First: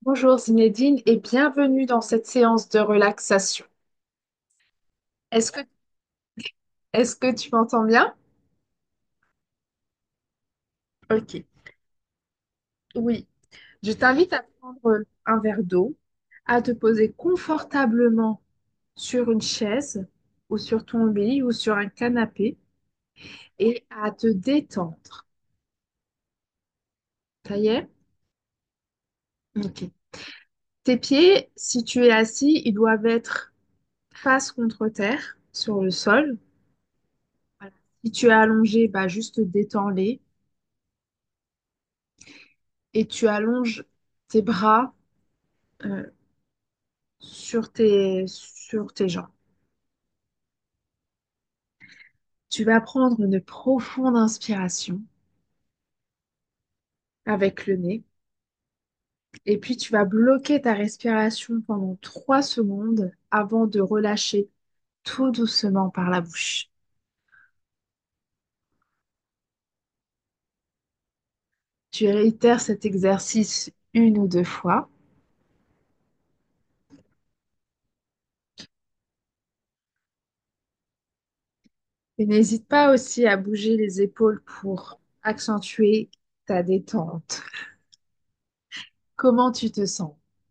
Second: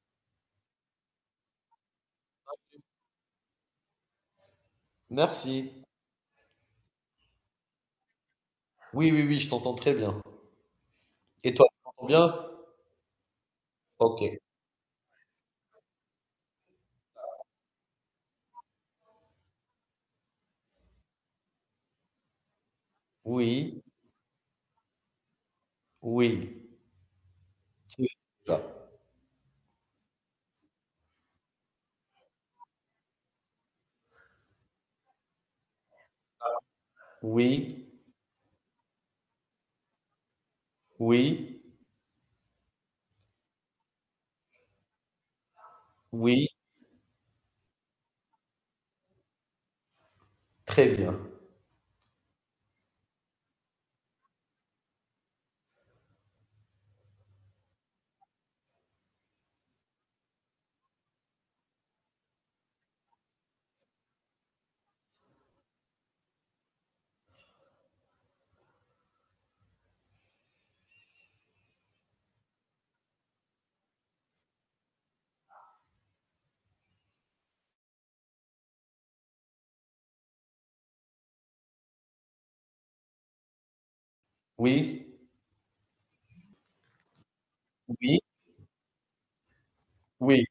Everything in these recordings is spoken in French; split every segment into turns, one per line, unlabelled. Bonjour Zinedine et bienvenue dans cette séance de relaxation. Est-ce que,
Merci.
est-ce que tu m'entends bien?
Oui, oui, oui, je t'entends très bien.
Ok,
Et toi, tu m'entends bien?
oui. Je
Ok.
t'invite à prendre un verre d'eau, à te poser confortablement sur une chaise ou sur ton lit ou sur un canapé
Oui,
et à te détendre.
oui.
Ça y est?
C'est déjà.
Ok. Tes pieds, si tu es assis, ils doivent être face contre terre, sur le sol. Voilà.
Oui,
Si tu es allongé, bah juste détends-les
oui,
et tu allonges tes bras. euh,
oui,
sur tes jambes.
très bien.
Tu vas prendre une profonde inspiration avec le nez et puis tu vas bloquer ta respiration pendant 3 secondes avant de relâcher tout doucement par la bouche. Tu réitères cet exercice une ou deux fois et n'hésite pas aussi à bouger les épaules pour
Oui,
accentuer ta détente.
oui,
Comment tu te sens?
oui.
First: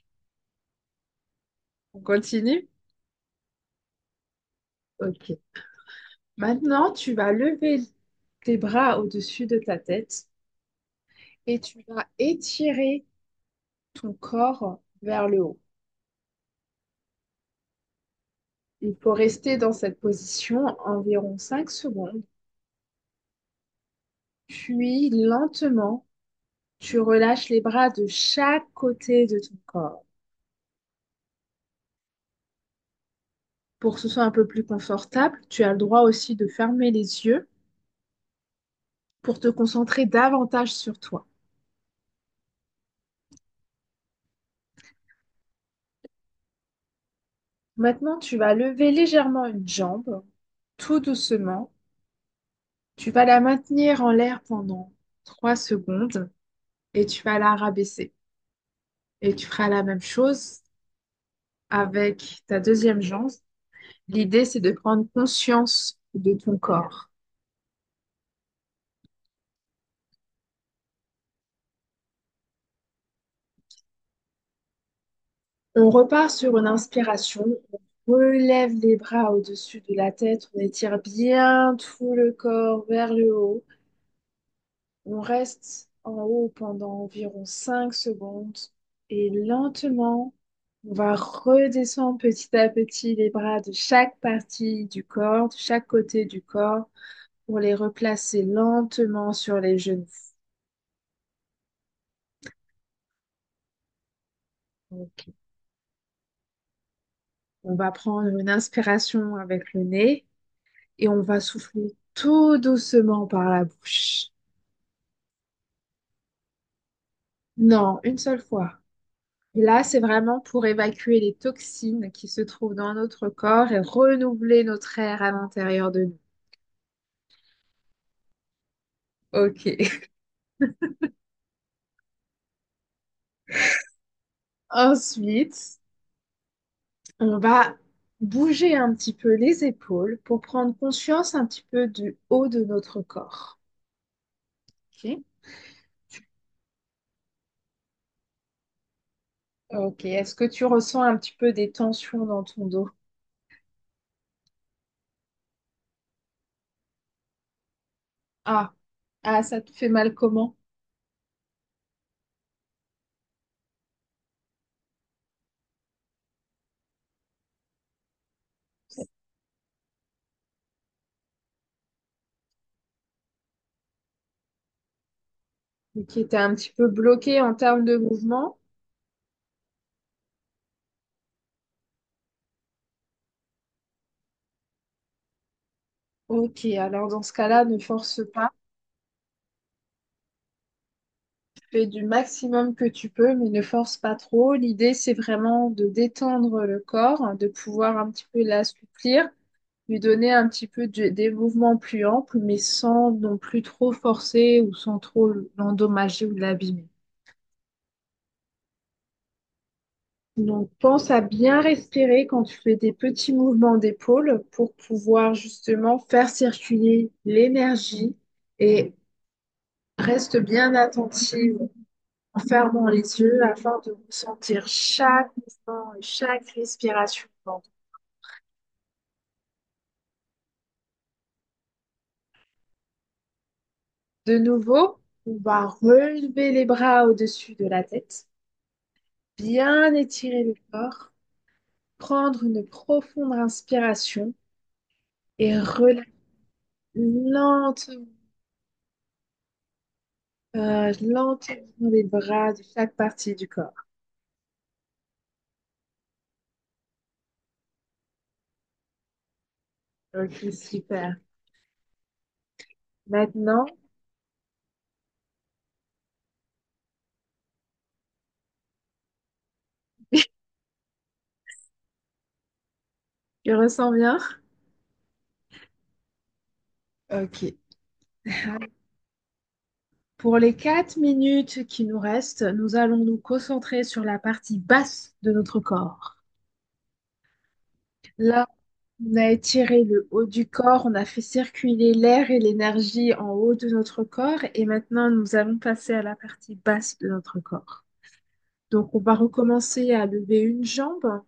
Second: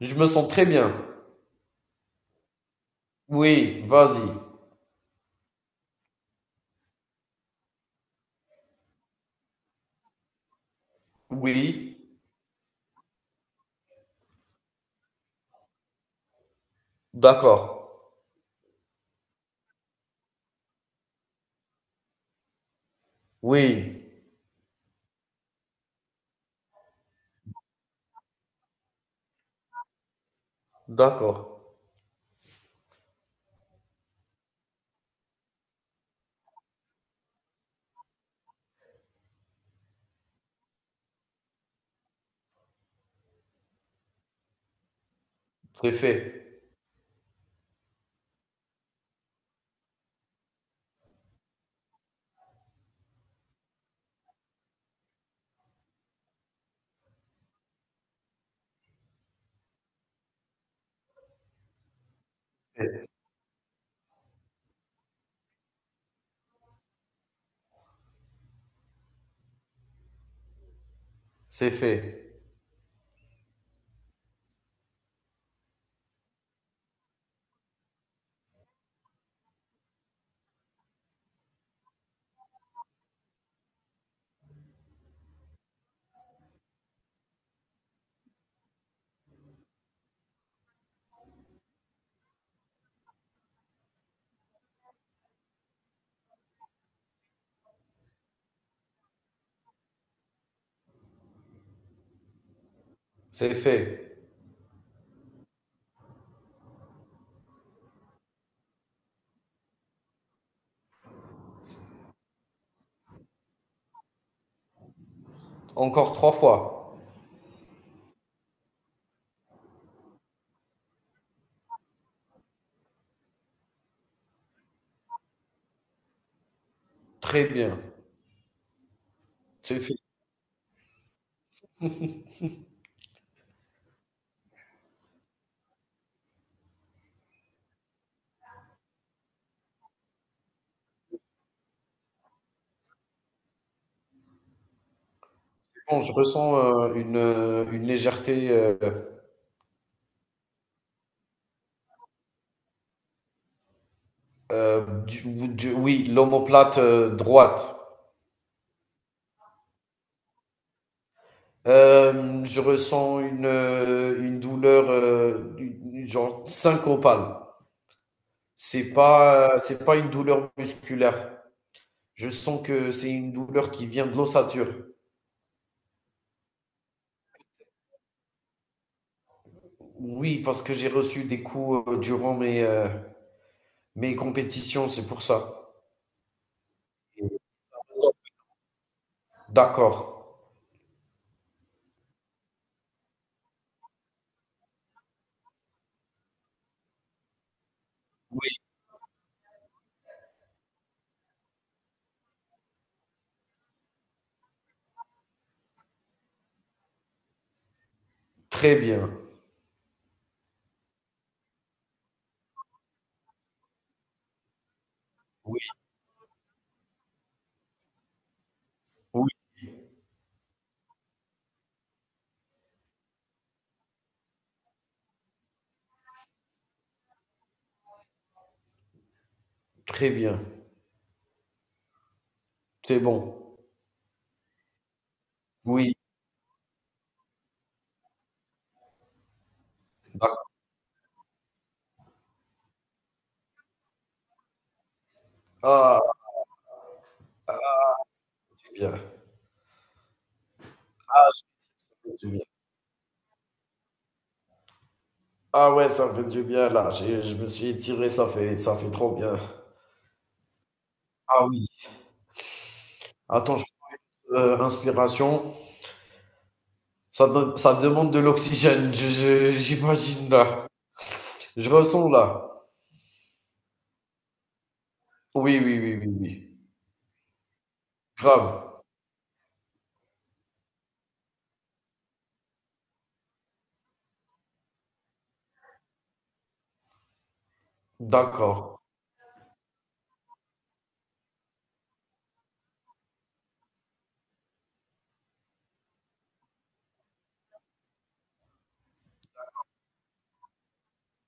Je me sens très bien.
On continue?
Oui, vas-y.
Ok. Maintenant, tu vas lever tes bras au-dessus de ta tête et tu
Oui,
vas étirer ton corps vers le haut.
d'accord.
Il faut rester dans cette position environ 5 secondes,
Oui,
puis lentement, tu relâches les bras de chaque côté de ton corps.
d'accord.
Pour que ce soit un peu plus confortable, tu as le droit aussi de fermer les yeux pour te concentrer davantage sur toi.
C'est fait.
Maintenant, tu vas lever légèrement une jambe, tout doucement. Tu vas la maintenir en l'air pendant 3 secondes et tu vas la rabaisser. Et tu feras la même chose avec ta deuxième jambe. L'idée, c'est de prendre conscience de ton corps.
C'est fait.
On repart sur une inspiration. On relève les bras au-dessus de la tête. On étire bien tout le corps vers le haut. On reste en haut pendant environ 5 secondes. Et lentement, on va redescendre petit à petit les bras de chaque partie du corps, de chaque côté du corps, pour les replacer lentement sur les genoux.
C'est fait.
On On va prendre une inspiration avec le nez et on va souffler tout doucement par la bouche.
Encore trois fois.
Non, une seule fois. Et là, c'est vraiment pour évacuer les toxines qui se trouvent dans notre corps et renouveler notre air à l'intérieur de nous.
Très bien.
Ok.
C'est fait.
Ensuite, on va bouger un petit peu les épaules pour prendre conscience un petit peu du haut de notre corps. Ok.
Bon, je ressens une légèreté.
Ok. Est-ce que tu ressens un petit peu des tensions dans ton dos?
Oui, l'omoplate droite.
Ah, ah, ça te fait mal comment?
Je ressens une douleur, genre syncopale. C'est pas une douleur musculaire. Je sens que c'est une douleur qui vient de l'ossature.
Et qui était un petit peu bloqué en termes de mouvement.
Oui, parce que j'ai reçu des coups durant mes, mes compétitions, c'est pour ça.
Ok, alors dans ce cas-là, ne force pas.
D'accord.
Fais du maximum que tu peux, mais ne force pas trop. L'idée, c'est vraiment de détendre le corps, de pouvoir un petit peu
Oui,
l'assouplir, lui donner un petit peu des mouvements plus amples, mais sans non plus trop forcer ou sans trop l'endommager ou l'abîmer.
très bien.
Donc, pense à bien respirer quand tu fais des petits mouvements d'épaule pour pouvoir
Oui,
justement faire circuler l'énergie et
oui,
reste bien attentive en fermant les yeux afin de ressentir chaque mouvement et chaque respiration.
très bien. C'est bon.
De nouveau, on va
Oui,
relever les bras au-dessus de la tête, bien étirer
d'accord.
le corps, prendre une profonde inspiration et
Ah,
relâcher lentement,
c'est bien.
lentement les
C'est bien.
bras de chaque partie du corps.
Ah ouais, ça me fait du bien là. Je me suis étiré, ça fait trop bien.
Ok, super.
Ah oui. Attends,
Maintenant,
inspiration. Ça, ça demande de l'oxygène, j'imagine là. Je ressens là.
tu ressens bien?
Oui, oui, oui, oui, oui.
Ok.
Grave.
Pour les 4 minutes qui nous restent, nous allons nous concentrer sur la partie basse de notre corps. Là,
D'accord.
on a étiré le haut du corps, on a fait circuler l'air et l'énergie en haut de notre corps et maintenant nous allons passer à la partie basse de notre corps. Donc on va recommencer à lever une jambe.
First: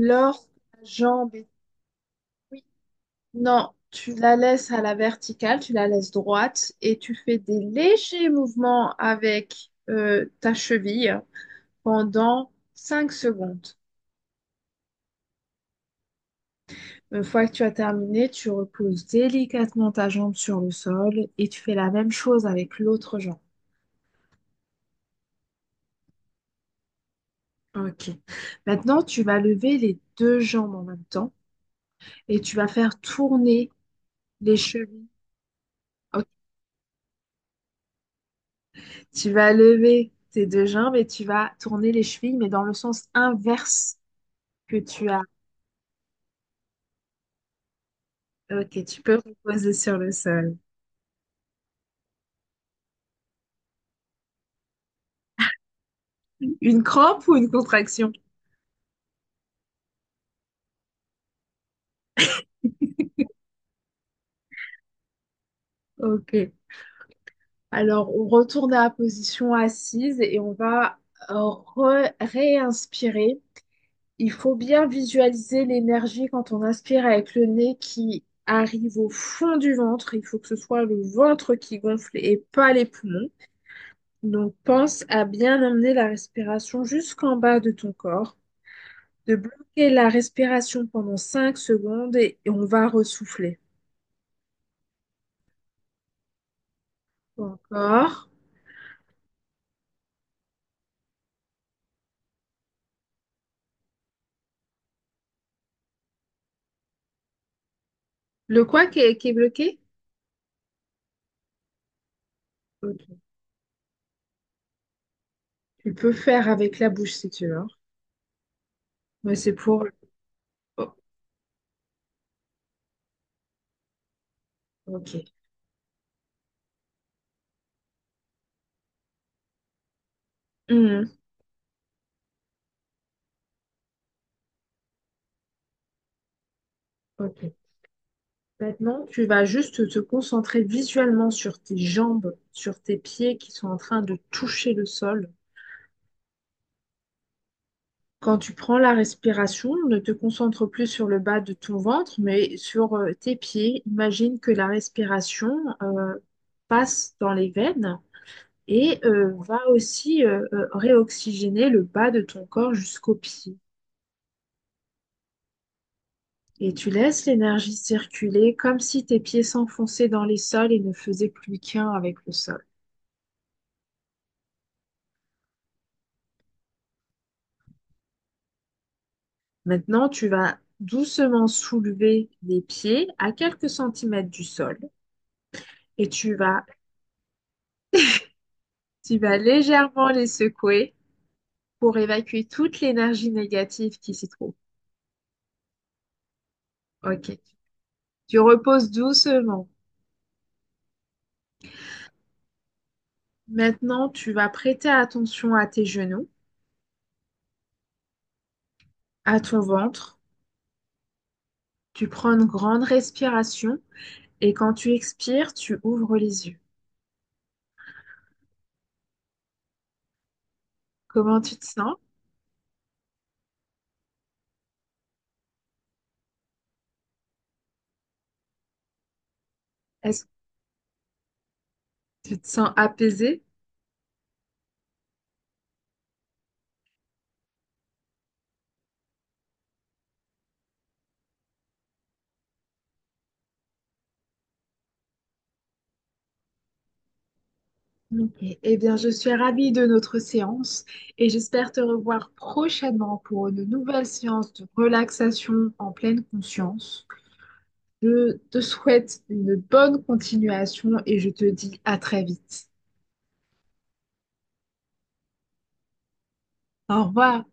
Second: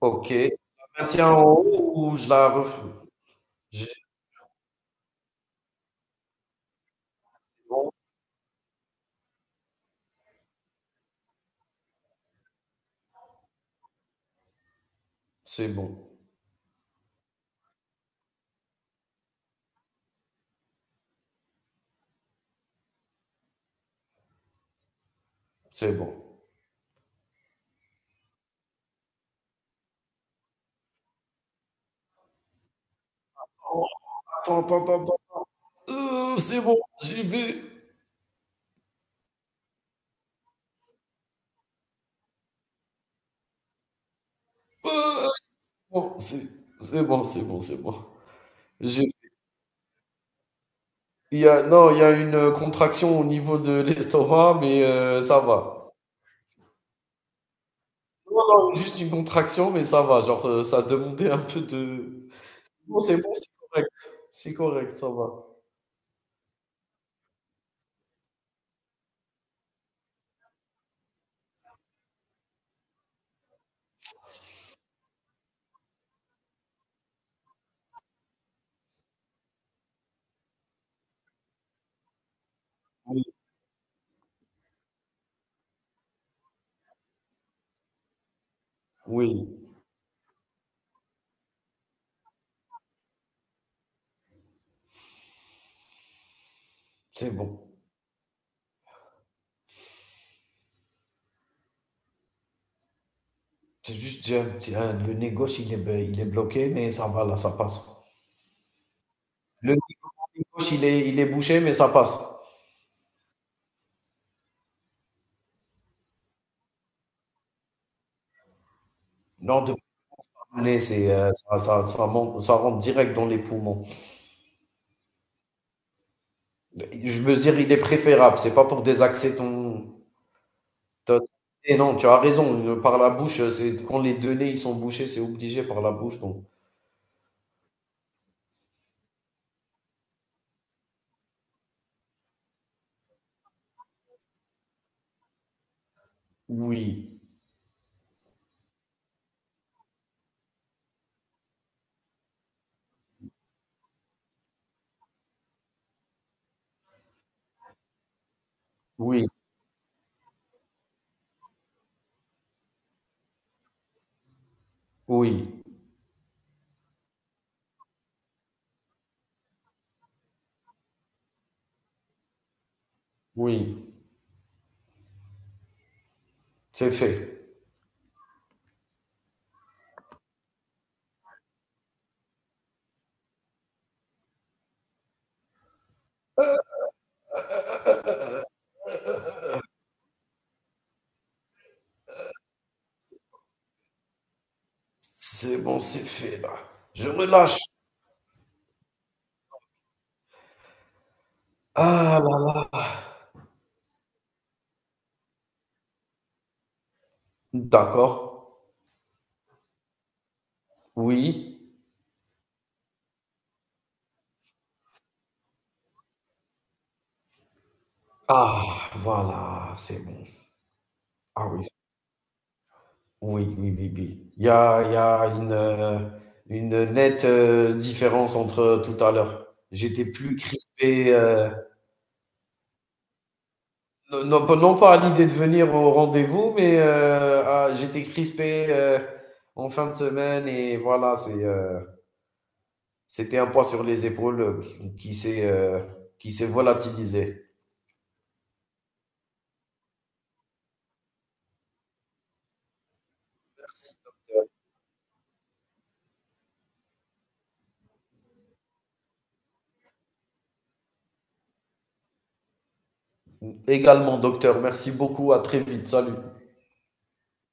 Ok. Je
la
la maintiens
jambe
en
est...
haut ou je la
oui,
refais?
non,
J'ai-
tu la laisses à la verticale, tu la laisses droite et tu fais des
Bon,
légers mouvements avec ta cheville pendant 5 secondes.
c'est bon.
Une fois que tu as terminé, tu reposes délicatement ta jambe sur le sol et tu fais la même chose avec l'autre jambe.
C'est bon.
Ok. Maintenant, tu vas lever les deux jambes en même temps et tu vas faire tourner
Oh,
les
attends, attends,
chevilles.
attends.
Ok.
C'est bon, j'y vais.
Tu vas lever tes deux jambes et tu vas tourner les chevilles, mais dans le sens inverse que tu as.
Euh, bon, c'est bon, c'est bon, c'est bon.
Ok, tu
J'ai
peux reposer sur le sol.
Il y a, non, il y a une contraction au niveau de l'estomac, mais ça va.
Une crampe ou une contraction?
Non, non, juste une contraction, mais ça va. Genre, ça demandait un peu de... Non, c'est bon, c'est correct. C'est correct, ça va.
Ok. Alors, on retourne à la position assise et on va réinspirer. Il faut bien visualiser l'énergie quand on inspire avec le nez qui arrive au fond du ventre. Il faut que ce soit le ventre qui gonfle et pas les
Oui,
poumons. Donc, pense à bien emmener la respiration jusqu'en bas de ton corps, de
oui,
bloquer la respiration pendant 5 secondes et on va ressouffler.
c'est bon.
Encore.
C'est juste, tiens, tiens, le nez gauche, il est, il est bloqué, mais ça va, là, ça passe.
Le quoi qui est
Le
bloqué?
nez gauche, il est bouché, mais ça passe.
Ok. Tu peux faire avec la bouche si tu veux. Mais c'est
Non, de
pour...
Le nez,
oh,
c'est, ça, ça rentre direct dans les poumons.
ok.
Je veux dire, il est préférable. C'est pas pour désaxer ton.
Mhm.
Tu Et non, tu as raison, par la bouche, c'est quand les 2 nez, ils sont bouchés, c'est obligé par la bouche, donc
Ok. Maintenant, tu vas juste te concentrer visuellement sur tes jambes, sur tes pieds qui sont en train de toucher le sol.
oui,
Quand tu prends la respiration, ne te concentre plus sur le bas de ton ventre, mais sur tes pieds. Imagine que la respiration euh, passe dans les veines et
oui,
va aussi réoxygéner le bas de ton corps jusqu'aux pieds.
oui,
Et tu laisses l'énergie circuler comme si tes pieds s'enfonçaient dans les sols et ne faisaient plus qu'un avec le sol.
oui, c'est fait.
Maintenant, tu vas doucement soulever les pieds à quelques centimètres du sol et tu vas légèrement les secouer pour évacuer toute l'énergie négative qui s'y trouve.
C'est bon, c'est fait là. Je
Ok.
relâche.
Tu reposes doucement.
Ah là là.
Maintenant, tu vas prêter attention à tes genoux,
D'accord,
à ton ventre.
oui.
Tu prends une grande respiration et quand tu expires, tu ouvres les yeux.
Ah voilà, c'est bon.
Comment
Ah
tu te
oui,
sens?
oui, oui, oui, oui. Il y a une nette, différence entre tout à l'heure. J'étais
Est-ce que
plus crispé,
tu te sens apaisée?
non, non, pas non pas à l'idée de venir au rendez-vous, mais ah, j'étais crispé en fin de semaine et voilà, c'est, c'était un poids sur les épaules qui qui s'est euh, qui s'est volatilisé.
Ok. Eh bien, je suis ravie de notre séance et j'espère te revoir prochainement pour une nouvelle séance de relaxation en pleine conscience. Je te souhaite une bonne continuation et je te dis à très vite.
Également, docteur, merci beaucoup, à très vite, salut.
Au revoir.